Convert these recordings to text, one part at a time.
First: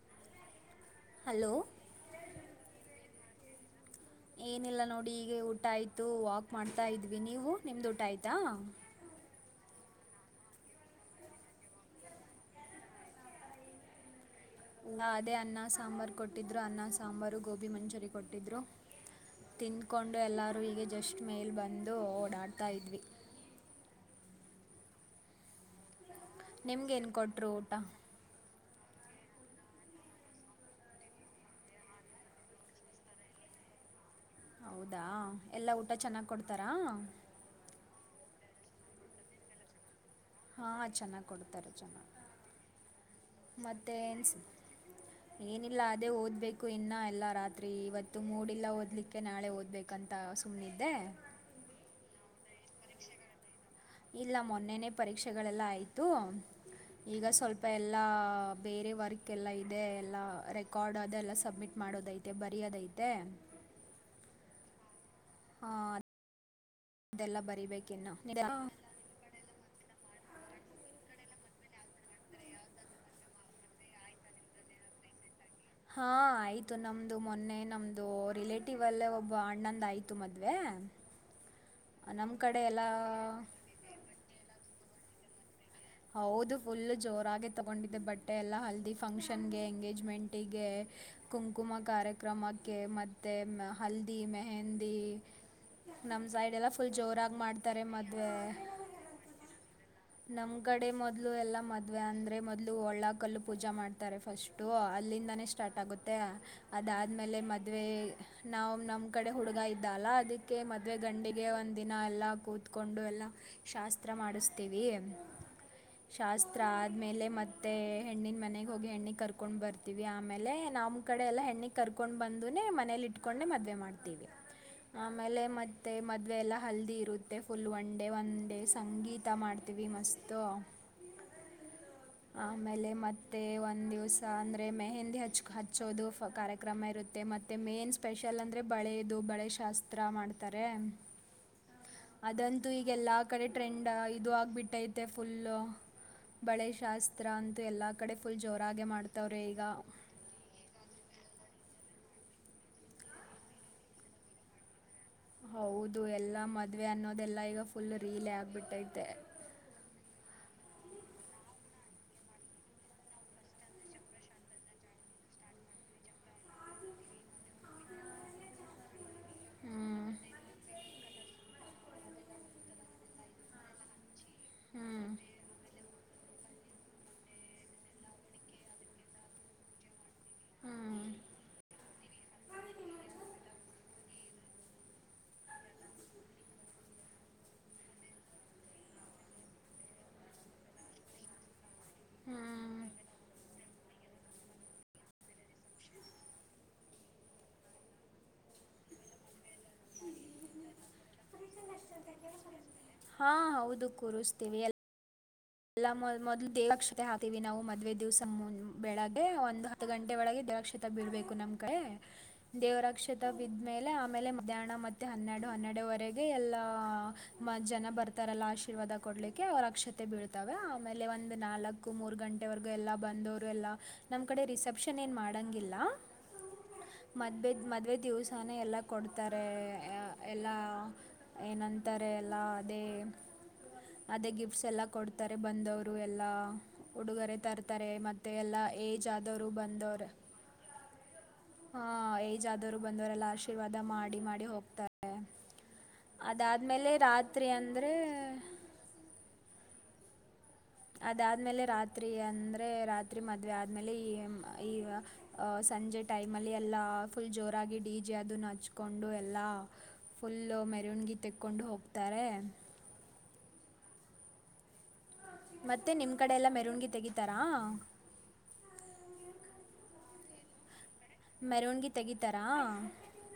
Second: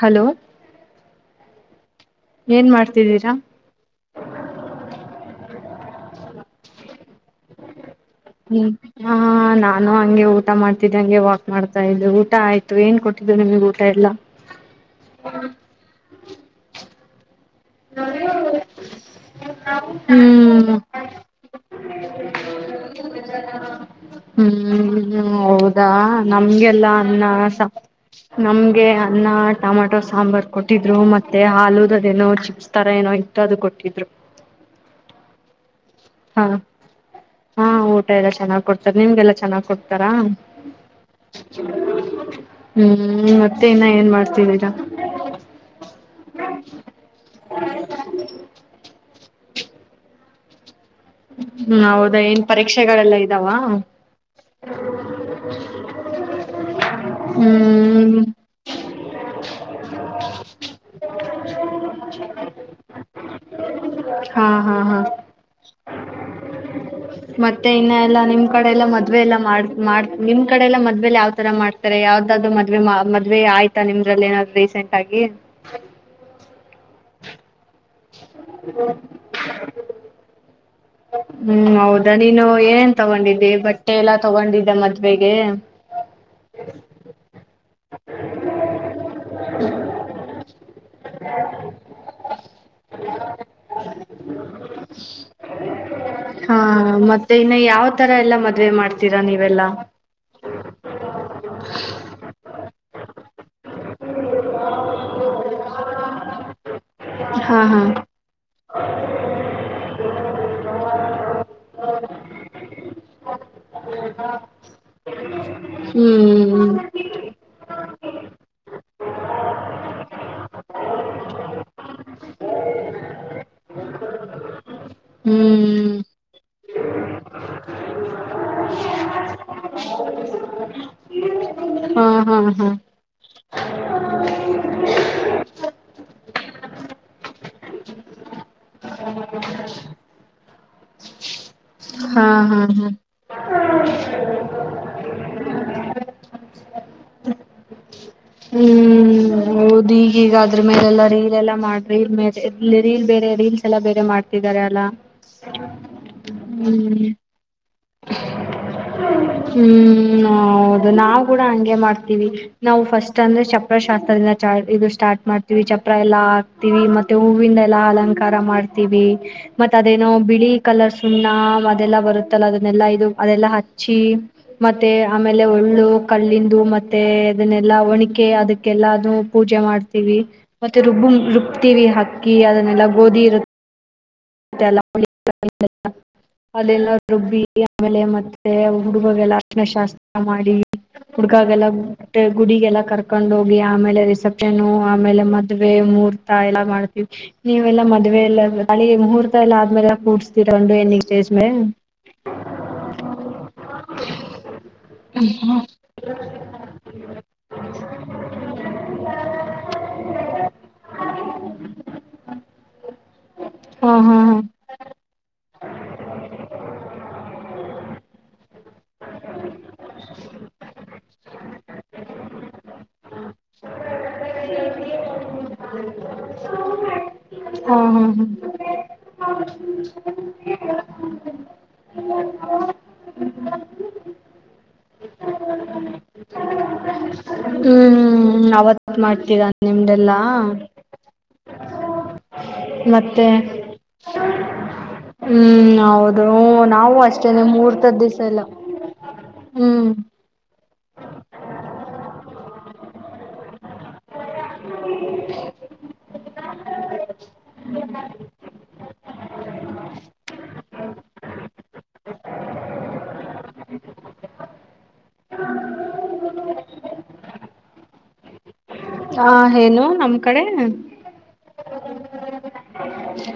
Hello hello ಏನ್ ಮಾಡ್ತಿದ್ದೀರಾ. ಏನಿಲ್ಲ ನೋಡಿ ಈಗೆ ಊಟ ಆಯ್ತು ವಾಕ್ ಮಾಡ್ತಾ ಇದ್ವಿ ನೀವು ನಿಮ್ದ ಊಟ ಆಯ್ತಾ. ಹಾ ನಾನು ಹಂಗೆ ಊಟ ಮಾಡ್ತಿದ್ದೆ ಹಂಗೆ ವಾಕ್ ಮಾಡ್ತಾ ಇದ್ದೆ ಊಟ ಆಯ್ತು ಏನ್ ಕೊಟ್ಟಿದ್ರು ನಿಮಿಗ್ ಊಟ ಎಲ್ಲ. ಲ್ಲ ಅದೇ ಅನ್ನ ಸಾಂಬಾರು ಕೊಟ್ಟಿದ್ರು ಅನ್ನ ಸಾಂಬಾರು ಗೋಬಿ ಮಂಚೂರಿ ಕೊಟ್ಟಿದ್ರು. ತಿಂದ್ಕೊಂಡು ಎಲ್ಲರೂ ಹ್ಮ್ ಈಗ ಜಸ್ಟ್ ಮೇಲ್ ಬಂದು ಓಡಾಡ್ತಾ ಇದ್ವಿ. ಹ್ಮ್ ಹ್ಮ್ ಹೌದಾ ನಮ್ಗೆಲ್ಲಾ ನಿಮ್ಗೇನು ಅನ್ನ ಕೊಟ್ಟರು ಸ ಊಟ ನಮ್ಗೆ ಅನ್ನ ಟಮಾಟೊ ಸಾಂಬಾರ್ ಕೊಟ್ಟಿದ್ರು ಮತ್ತೆ ಹಲುದದೇನೋ ಚಿ ತರ ಏನೋ ಇತ್ತು ಅದು ಕೊಟ್ಟಿದ್ರು. ಹೌದಾ ಎಲ್ಲಾ ಊಟ ಚೆನ್ನಾಗ್ ಹಾ ಕೊಡ್ತಾರ. ಹಾ ಊಟ ಎಲ್ಲಾ ಚೆನ್ನಾಗ್ ಕೊಡ್ತಾರೆ ನಿಮ್ಗೆಲ್ಲಾ ಚೆನ್ನಾಗ್ ಕೊಡ್ತಾರ. ಹಾಂ ಚೆನ್ನಾಗಿ ಕೊಡ್ತಾರೆ ಚೆನ್ನಾಗಿ ಹ್ಮ್ ಮತ್ತೆ ಇನ್ನ ಏನ್ ಮಾಡ್ತೀದಿರ. ಏನಿಲ್ಲ ಅದೇ ಓದ್ಬೇಕು ಇನ್ನ ಎಲ್ಲ ರಾತ್ರಿ ಇವತ್ತು ಮೂಡಿಲ್ಲ ಓದ್ಲಿಕ್ಕೆ ನಾಳೆ ಓದ್ಬೇ ಕಂತ ಸುಮ್ನಿದ್ದೆ. ಹ್ಮ್ ಹೌದಾ ಏನ್ ಪರೀಕ್ಷೆಗಳೆಲ್ಲ ಇದಾವ ಇಲ್ಲ ಮೊನ್ನೆನೆ ಪರೀಕ್ಷೆಗಳೆಲ್ಲ ಆಯ್ತು. ಈಗ ಸ್ವಲ್ಪ ಎಲ್ಲಾ ಹ್ಮ್ ಬೇರೆ ವರ್ಕ್ ಎಲ್ಲ ಇದೆ ಎಲ್ಲಾ ರೆಕಾರ್ಡ್ ಅದೆ ಎಲ್ಲ ಸಬ್ಮಿಟ್ ಮಾಡೋದೈ ತೆ ಬರಿಯೋದೈತೆ. ಹಾ ಹಾ ಹಾ ಹಾ ಮತ್ತೆ ಇನ್ನ ಎಲ್ಲಾ ನಿಮ್ ಕಡೆ ಎಲ್ಲ ಮದ್ವೆ ಎಲ್ಲಾ ಮಾಡ್ ಮಾಡ ನಿಮ್ ಕಡೆ ಎಲ್ಲ ಮದ್ವೆಲಿ ಯಾವ್ ತರ ಮಾಡ್ತಾರೆ ಯಾವ್ದಾದ್ರ್ ಮದ್ವೆ ಮದ್ವೆ ಆಯ್ತಾ ನಿಮ್ದ್ರಲ್ ಏನಾದ್ರು ರೀಸೆಂಟ್ ಟಾಗಿ ಹಾ ಆಯ್ತು ನಮ್ದು ಮೊನ್ನೆ ನಮ್ದು ರಿಲೇಟಿವ್ ಅಲ್ಲೆ ಒಬ್ ಬ್ಬ ಅಣ್ಣಂದ್ ಆಯ್ತು ಮದ್ವೆ. ಹ್ಮ್ ಹೌದಾ ನೀನು ಏನೇನ್ ಎಲ್ಲ ತಗೊಂಡಿದ್ದಿ ಬಟ್ಟೆ ಎಲ್ಲಾ ತಗೊಂಡಿದ್ದ ಮದ್ವೆಗೆ. ಹೌದು ಫುಲ್ ಜೋರಾಗೆ ತಗೊಂಡಿದ್ದೆ ಬಟ್ಟೆ ಎಲ್ಲ ಹಲ್ದಿ ಫಂಕ್ಷನ್ಗೆ ಎಂಗೇಜ್ಮೆಂಟಿಗೆ ಕುಂಕುಮ ಕಾರ್ಯಕ್ರಮಕ್ಕೆ ಮತ್ತೆ ಹಲ್ದಿ ಮೆಹಂದಿ ನಮ್ಮ ಹಾ ಸೈಡೆಲ್ಲ ಫುಲ್ ಮತ್ತೆ ಜೋರಾಗಿ ಇನ್ನ ಮಾಡ್ತಾರೆ ಯಾವ್ ತರ ಎಲ್ಲ ಮದ್ವೆ ಮಾಡ್ತೀರಾ ನೀವೆಲ್ಲ. ನಮ ಗಡ್ ಎ ಮೊದ್ಲು ಎಲ್ಲ ಮದ್ವೆ ಅಂದ್ರೆ ಮೊದ್ಲು ಒಳ್ಳ ಕಲ್ಲು ಪೂಜಾ ಮಾಡ್ತಾರೆ ಫಸ್ಟ್ ಅಲ್ಲಿಂದಾನೆ ಸ್ ಸ್ಟಾರ್ಟ್ ಆಗುತ್ತೆ ಅದಾದ್ಮೇಲೆ ಹಾ ಹಾ ಮದುವೆ ನಾವು ನಮ್ಮ ಕಡೆ ಹುಡುಗ ಇದ್ ದಲ್ಲ ಅದಿಕ್ಕೆ ಮದುವೆ ಗಂಡಿಗೆ ಒಂದಿನ ಎಲ್ಲ ಕೂತ್ಕೊಂಡು ಎಲ್ಲ ಶಾಸ್ತ್ರ ಮಾಡಿಸ್ತೇವಿ ಶಾಸ್ ಹತ್ರ ಹ್ಮ್ ಆದ್ಮೇಲೆ ಮತ್ತೆ ಹೆಣ್ಣಿನ್ ಮನೆಗೆ ಹೋಗಿ ಹೆಣ್ಣಿಗ್ ಕರ್ಕೊಂಡು ಬರ್ತೀವಿ ಆಮೇಲೆ ನಮ್ಮ ಕಡೆ ಎಲ್ಲ ಹೆಣ್ಣಿಗ್ ಕರ್ಕೊಂಡ್ ಬಂದುನೆ ಮನೇಲಿಟ್ಕೊಂಡೆ ಮದ್ವೆ ಮಾಡ್ತೀವಿ. ಹ್ಮ್ ಆಮೇಲೆ ಹ್ಮ್ ಮತ್ತೆ ಮದ್ವೆ ಎಲ್ಲಾ ಹಲ್ದಿ ಇರುತ್ತೆ full one day one day ಸಂಗೀತ ಮಾಡ್ತೀವಿ ಮಸ್ ಹ್ಮ್ ಹಾ ಹಾ ಹಾ ಆಮೇಲೆ ಮತ್ತೆ ಒಂದ್ ದಿವ್ಸ ಅಂದ್ರೆ ಮೆಹಂದಿ ಹಚ್ ಹಚ್ಚೋದು ಫ ಕಾರ್ಯಕ್ರಮ ಇರುತ್ತೆ ಮತ್ತೆ ಮೆನ್ಸ್ ಸ್ಪೆಷಲ್ ಅಂದ್ರೆ ಬಳೆದು ಬಳೆ ಶಾಸ್ತ್ರ ಮಾಡ್ತಾರೆ. ಹಾ ಹಾ ಅದಂತೂ ಈಗ ಹಾ ಎಲ್ಲಾ ಕಡೆ ಟ್ರೆಂಡ ಇದು ಆಗ್ಬಿಟ್ ತ್ತೆ ಫುಲ್ಲು ಬಳೆ ಶಾಸ್ತ್ರ ಅಂತೂ ಎಲ್ಲ ಕಡೆ ಫುಲ್ ಜೋರಾಗೆ ಮಾಡ್ತವ್ರೆ ಈಗ ಈಗ ಅದ್ರ ಮೇಲೆ ಎಲ್ಲ ರೀಲ್ ಎಲ್ಲ ಮಾಡ್ರೀ ಮೇಲೆ ರೀಲ್ ಬೇರೆ ರೀಲ್ಸ್ ಎಲ್ಲ ಬೇರೆ ಮಾಡ್ತಿದ್ದಾರೆ ಅಲ. ಹೌದು ಎಲ್ಲಾ ಮದ್ವೆ ಅನ್ನೋದೆಲ್ಲಾ ಈಗ ಫುಲ್ ರೀಲೆ ಆಗ್ಬಿಟ್ಟೈತೆ. ಹ್ಮ್ ನೋ ಹೌದು ನಾವು ಕೂಡ ಹಂಗೆ ಮಾಡ್ತೀವಿ ನಾವು ಫಸ್ ಅಂದ್ರ ಚಪ್ರ ಶಾಸ್ತ್ರದಿಂದ ಚಾರ್ಟ್ ಇದು ಸ್ಟಾರ್ಟ್ ಮಾಡ್ [unintelligible] ಚಪ್ರ ಎಲ್ಲಾ ಹಾಕ್ತಿವಿ ಮತ್ತೆ ಹೂವಿಂದ ಎಲ್ಲಾ ಅಲಂಕಾರ ಮಾಡ್ತೀವಿ ಮತ್ತ ಹ್ಞೂ ಅದೇನೋ ಬಿಳಿ ಕಲರ್ ಸುಣ್ಣ ಅದೆಲ್ಲಾ ಬರುತ್ತೆ [unintelligible] ಅದನ್ನೆಲ್ಲ ಇದು ಅದೆಲ್ಲ ಹಚ್ಚಿ ಮತ್ತೆ ಹ್ಞೂ ಆಮೇಲೆ ಒಳ್ಳು ಕಲ್ಲಿಂದು ಮತ್ತೆ ಅದನ್ನೆಲ್ಲಾ ಒಣಕೆ ಅದಕ್ಕೆಲ್ಲ ಅದು ಪೂಜೆ ಮಾಡ್ತ [unintelligible] ಹ್ಞೂ ಮತ್ತೆ ರುಬ್ಬ ರುಬ್ತೀವಿ ಹಾಕ್ಕಿ ಅದನ್ನೆಲ್ಲ ಗೋಧಿ ಇರುತ್ತ ಮತ್ತೆ ಅಲ್ಲ [unintelligible] ಅಲ್ಲಲ್ಲ ರುಬ್ಬಿ ಆಮೇಲೆ ಮತ್ತೆ ಹುಡುಗಗೆಲ್ಲ ಅರ್ಶನ ಶಾಸ್ತ್ರ ಮಾಡಿ.. ಹುಡ್ಗಾಗ ಎಲ್ಲ ಗುಟ್ಟ ಹ್ಞೂ ಗುಡಿಗೆಲ್ಲ ಕರ್ ಕಕೊಂಡ ಹೋಗಿ ಆಮೇಲೆ ರಿಸೆಪ್ಷನ್ ಆಮೇಲೆ ಮದ್ವೆ ಮುರ್ತ ಎಲ್ಲಾ ಮಾಡ್ತೀವಿ ನೀವೆಲ್ಲಾ ಮದ್ವೆ ಎಲ್ಲಳ ನಾಳಿ ಮುಹೂರ್ತ ಎಲ್ಲ ಆದ್ಮೇಲೆ ಕೂಡ್ಸ್ತೀರ ಉಂಡು ಎಂಗೇಜ್ಮೆಂಟ್ ಹಾ ಹೌದು ಕೂರಿಸ್ತೀವಿ ಎ [inaudible] ಎಲ್ಲ ಮೊದಲ ಮೊದಲ ದೇವ ಲಕ್ಷ್ಮಿ ಮತ್ತ ಹಾಕಿವವಿ ನಾವು ಮದ್ವೆ ದಿವ್ಸ ಮು ಬೆಳಗ್ಗೆ ಒಂದು ಹತ್ತು ಗಂಟೆ ಒಳಗೆ ದರಾಕ್ಷತೆ ಬೀಳ್ಬೇಕು ನಮಗೆ [inaudible] ದೇವರಾಕ್ಷತೆ ಬಿದ್ಮೇಲೆ ಹಾ ಹಾ ಆಮೇಲೆ ಹಾ ಮಧ್ಯಾಹ್ನ ಮತ್ತು ಮತ್ತೆ ಹನ್ನೆಡು ಹನ್ನೆರಡವರೆಗೆ ಎಲ್ಲಾ ಮತ್ತ ಜನ ಬರ್ತಾರಲ್ಲ ಆಶೀರ್ವಾದ ಕೊಡ್ಲಿಕ್ಕೆ ಅವರ ಅಕ್ಷತೆ ಬೀ [unintelligible] ಆಮೇಲೆ ಒಂದ ನಾಲ್ಕು ಮೂರು ಗಂಟೆವರೆಗೂ ಎಲ್ಲಾ ಬಂದವರು ಎಲ್ಲ ನಮ್ ಕಡೆ ರಿಸೆಪ್ಟ ರಿಶಪ್ಷನ್ ಏನ ಮಾಡೋಂಗಿಲ್ಲ [inaudible] ಮದ್ವೆ ಹಾ ಮದುವೆ ಹಾ ಹಾ ದಿವಸಾನ ಎಲ್ಲ ಕೊಡ್ತಾರೆ ಎಲ್ಲ ಏನಂತಾರೆ ಎಲ್ಲ ಅದೇ ಅದೇ ಗಿಫ್ಟ್ಸಎಲ್ಲ ಕೊಡ್ತಾರೆ ಬಂದವರು ಎಲ್ಲ ಉಡುಗೊರೆ ತರ್ತಾರೆ ಮತ್ತೆ ಹ್ಮ್ ಎಲ್ಲಾ ಅವತ್ತ್ ಏಜ್ ಮಾಡ್ತೀರಾ ಆದವರು ಬಂದವರ ನಿಮ್ದೆಲ್ಲಾ? ಹಾ ಏಜ್ ಆದ್ರು ಬಂದವರೆಲ್ಲ ಮತ್ತೆ ಆಶೀರ್ವಾದ ಮಾಡಿ ಮಾಡಿ ಹೋಗ್ತಾರೆ ಹ್ಮ್ ಹೌದು ಅದಾದಮೇಲೆ ನಾವು ಅಷ್ಟೇನೆ ರಾತ್ರಿ ಮೂರ್ತದ ಅಂದರೆ ದಿವ್ಸ ಎಲ್ಲಾ [unintelligible] ಹ್ಮ್ ಅದಾದ್ಮೇಲೆ ರಾತ್ರಿ ಅಂದ್ರೆ ರಾತ್ರಿ ಮದ್ವೆ ಆದ್ಮೇಲೆ ಈ ಈಗ ಅ ಸಂಜೆ ಟೈಮಲ್ಲಿ ಎಲ್ಲ ಫುಲ್ ಜೋರಾಗಿ ಡಿ ಜೆ ಅದನ್ನ ಹಚ್ಕೊಂಡು ಎಲ್ಲ ಫುಲ್ ಮೆರವಣಗಿ ತೆಕೊಂಡು ಹೋಗ್ತಾರೆ. [unintelligible] [unintelligible] ಮತ್ತೆ ನಿಮ್ಮ ಕಡೆ ಎಲ್ಲಾ ಮೆರಣ್ಗಿ ತೆಗೀತಾರಾ.. ಹ ಹೇನು ನಮ್ ಕಡೆ ಮೆರಣಗಿ ತಗಿತಾರಾ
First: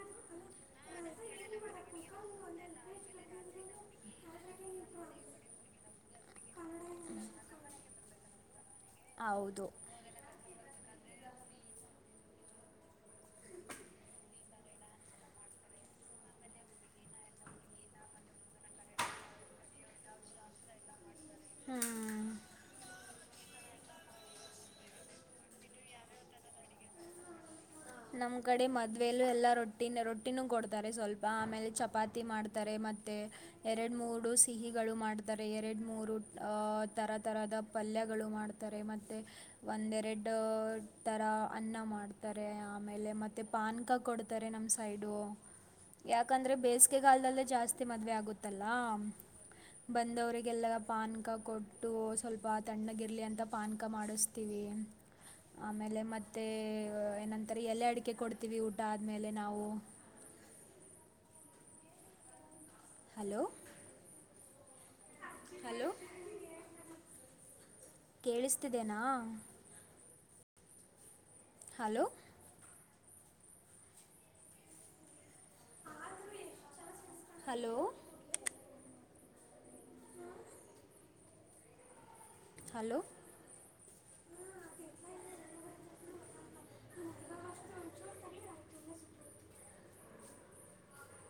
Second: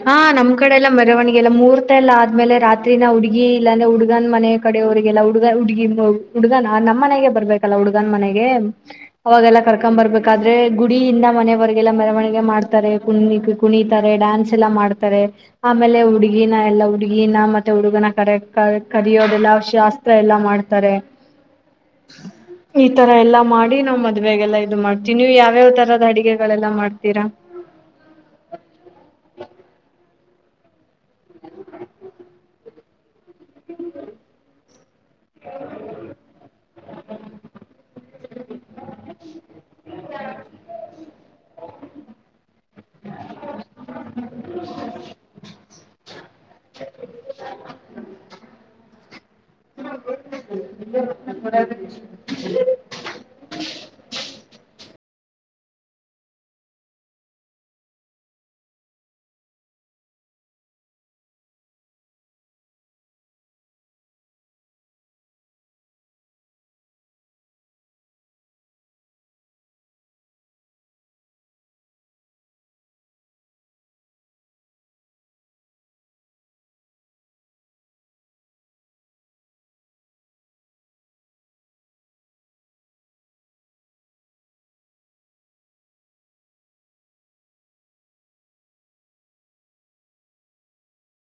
ಹಾ ನಮ್ ಕಡೆ ಎಲ್ಲ ಮೆರವಣಿಗೆ ಎಲ್ಲ ಮೂರ್ತ ಎಲ್ಲ ಆದ್ಮೇಲೆ ರಾತ್ರಿ ಹುಡ್ಗಿ ಇಲ್ಲಾಂದೆ ಹುಡ್ಗನ್ ಮನೆ ನಮ್ಮ ಕಡೆ ಅವರಿಗೆಲ್ಲ ಹುಡುಗ ಹುಡುಗಿ ನೋವು ಹುಡ್ಗನ್ ನಮ್ಮ ಮನೆಗೆ ಬರ್ಬೇಕಲ್ಲ ಹುಡ್ಗನ ಮನೆಗೆ ಅವಾಗೆಲ್ಲಾ ಹೌದು ಕರ್ಕೊ. ಬರ್ಬೇಕ ಬದ್ರೆ ಗುಡಿಯಿಂದ ಮನೆೆಯವರ್ಗೆಲ್ಲ ಮೆರವಣಿಗೆ ಮಾಡ್ತಾರೆ ಗುಣಿ ಕುಣಿ ಅಂದ್ರೆ ಡಾನ್ಸ ಎಲ್ಲ ಮಾಡ್ತಾರೆ ಆಮೇಲೆ ಹುಡುಗಿನ ಎಲ್ಲಾ ಹುಡುಗೀನ ಮತ್ತೆ ಹುಡುಗನ ಕರೆ ಕರಿಯೋದೆಲ್ಲ ಶಾಸ್ ಇತರ ಎಲ್ಲ ಮಾಡ್ತಾರೆ ಹ್ಞೂ [inaudible] ಈ ತರ ಎಲ್ಲಾ ಮಾಡಿ ನಮ್ಮ ಮದ್ವೆಗಲ್ಲ ಇದು ಮಾಡ್ತೀವಿ ನೀವು ಯಾವ್ಯಾವ ತರದ ಅಡಿಗೆಗಳೆಲ್ಲ ಮಾಡ್ತೀರಾ ನಮ್ ಕಡೆ ಮದ್ವೆೇಲು ಎಲ್ಲಾ ರೊಟ್ಟಿನ ರೊಟ್ಟಿನೂ ಕೊಡ್ತಾರೆ ಸ್ವಲ್ಪ. ಆಮೇಲೆ ಚಪಾತಿ ಮಾಡ್ ತಾರೆ ಮತ್ತೆ ಎರಡು ಮೂಡು ಸಿಹಿಗಳು ಮಾಡ್ತಾರೆ. ಎರಡು ಮೂರು ಅ ತರತರದ ಪಲ್ಯಗಳು ಮಾಡ್ತಾರೆ. ಮತ್ತು, ಒಂದೆರಡ ತರ ಅನ್ನ ಮಾಡ್ತಾರೆ. ಆಮೇಲೆ ಮತ್ತೆ ಪಾನ್ಕ್ ಕೊಡ್ತಾರೆ ನಮ್ಮ ಸೈಡು. ಯಾಕಂದ್ರೆ ಬೇಸಿಗೆಗಾಲ್ದಲ್ಲೇ ಜಾಸ್ತಿ ಮದ್ವೆ ಆಗುತ್ತಲ್ಲಾ. ಬಂದವ್ರರಿಗೆಲ್ಲಾ ಪಾನ್ಕ ಕೊಟ್ಟು. ಸ್ವಲ್ಪ ತಣ್ಣಗ ಇರ್ಲಿ ಅಂತ, ಪಾನ್ಕ ಮಾಡಿಸ್ತೀವಿ. ಆಮೇಲೆ ಮತ್ತೆ ಏನಂ ತರೆ ಎಲೆ ಅಡಿಕೆ ಕೊಡ್ತೀವಿ ಊಟ ಆದ್ಮೇಲೆ ನಾವು. ಹಲೋ, ಹಲೋ ಕೇಳಿಸ್ತಿದ್ದೇನಾ. Hello, hello, [inaudible] hello.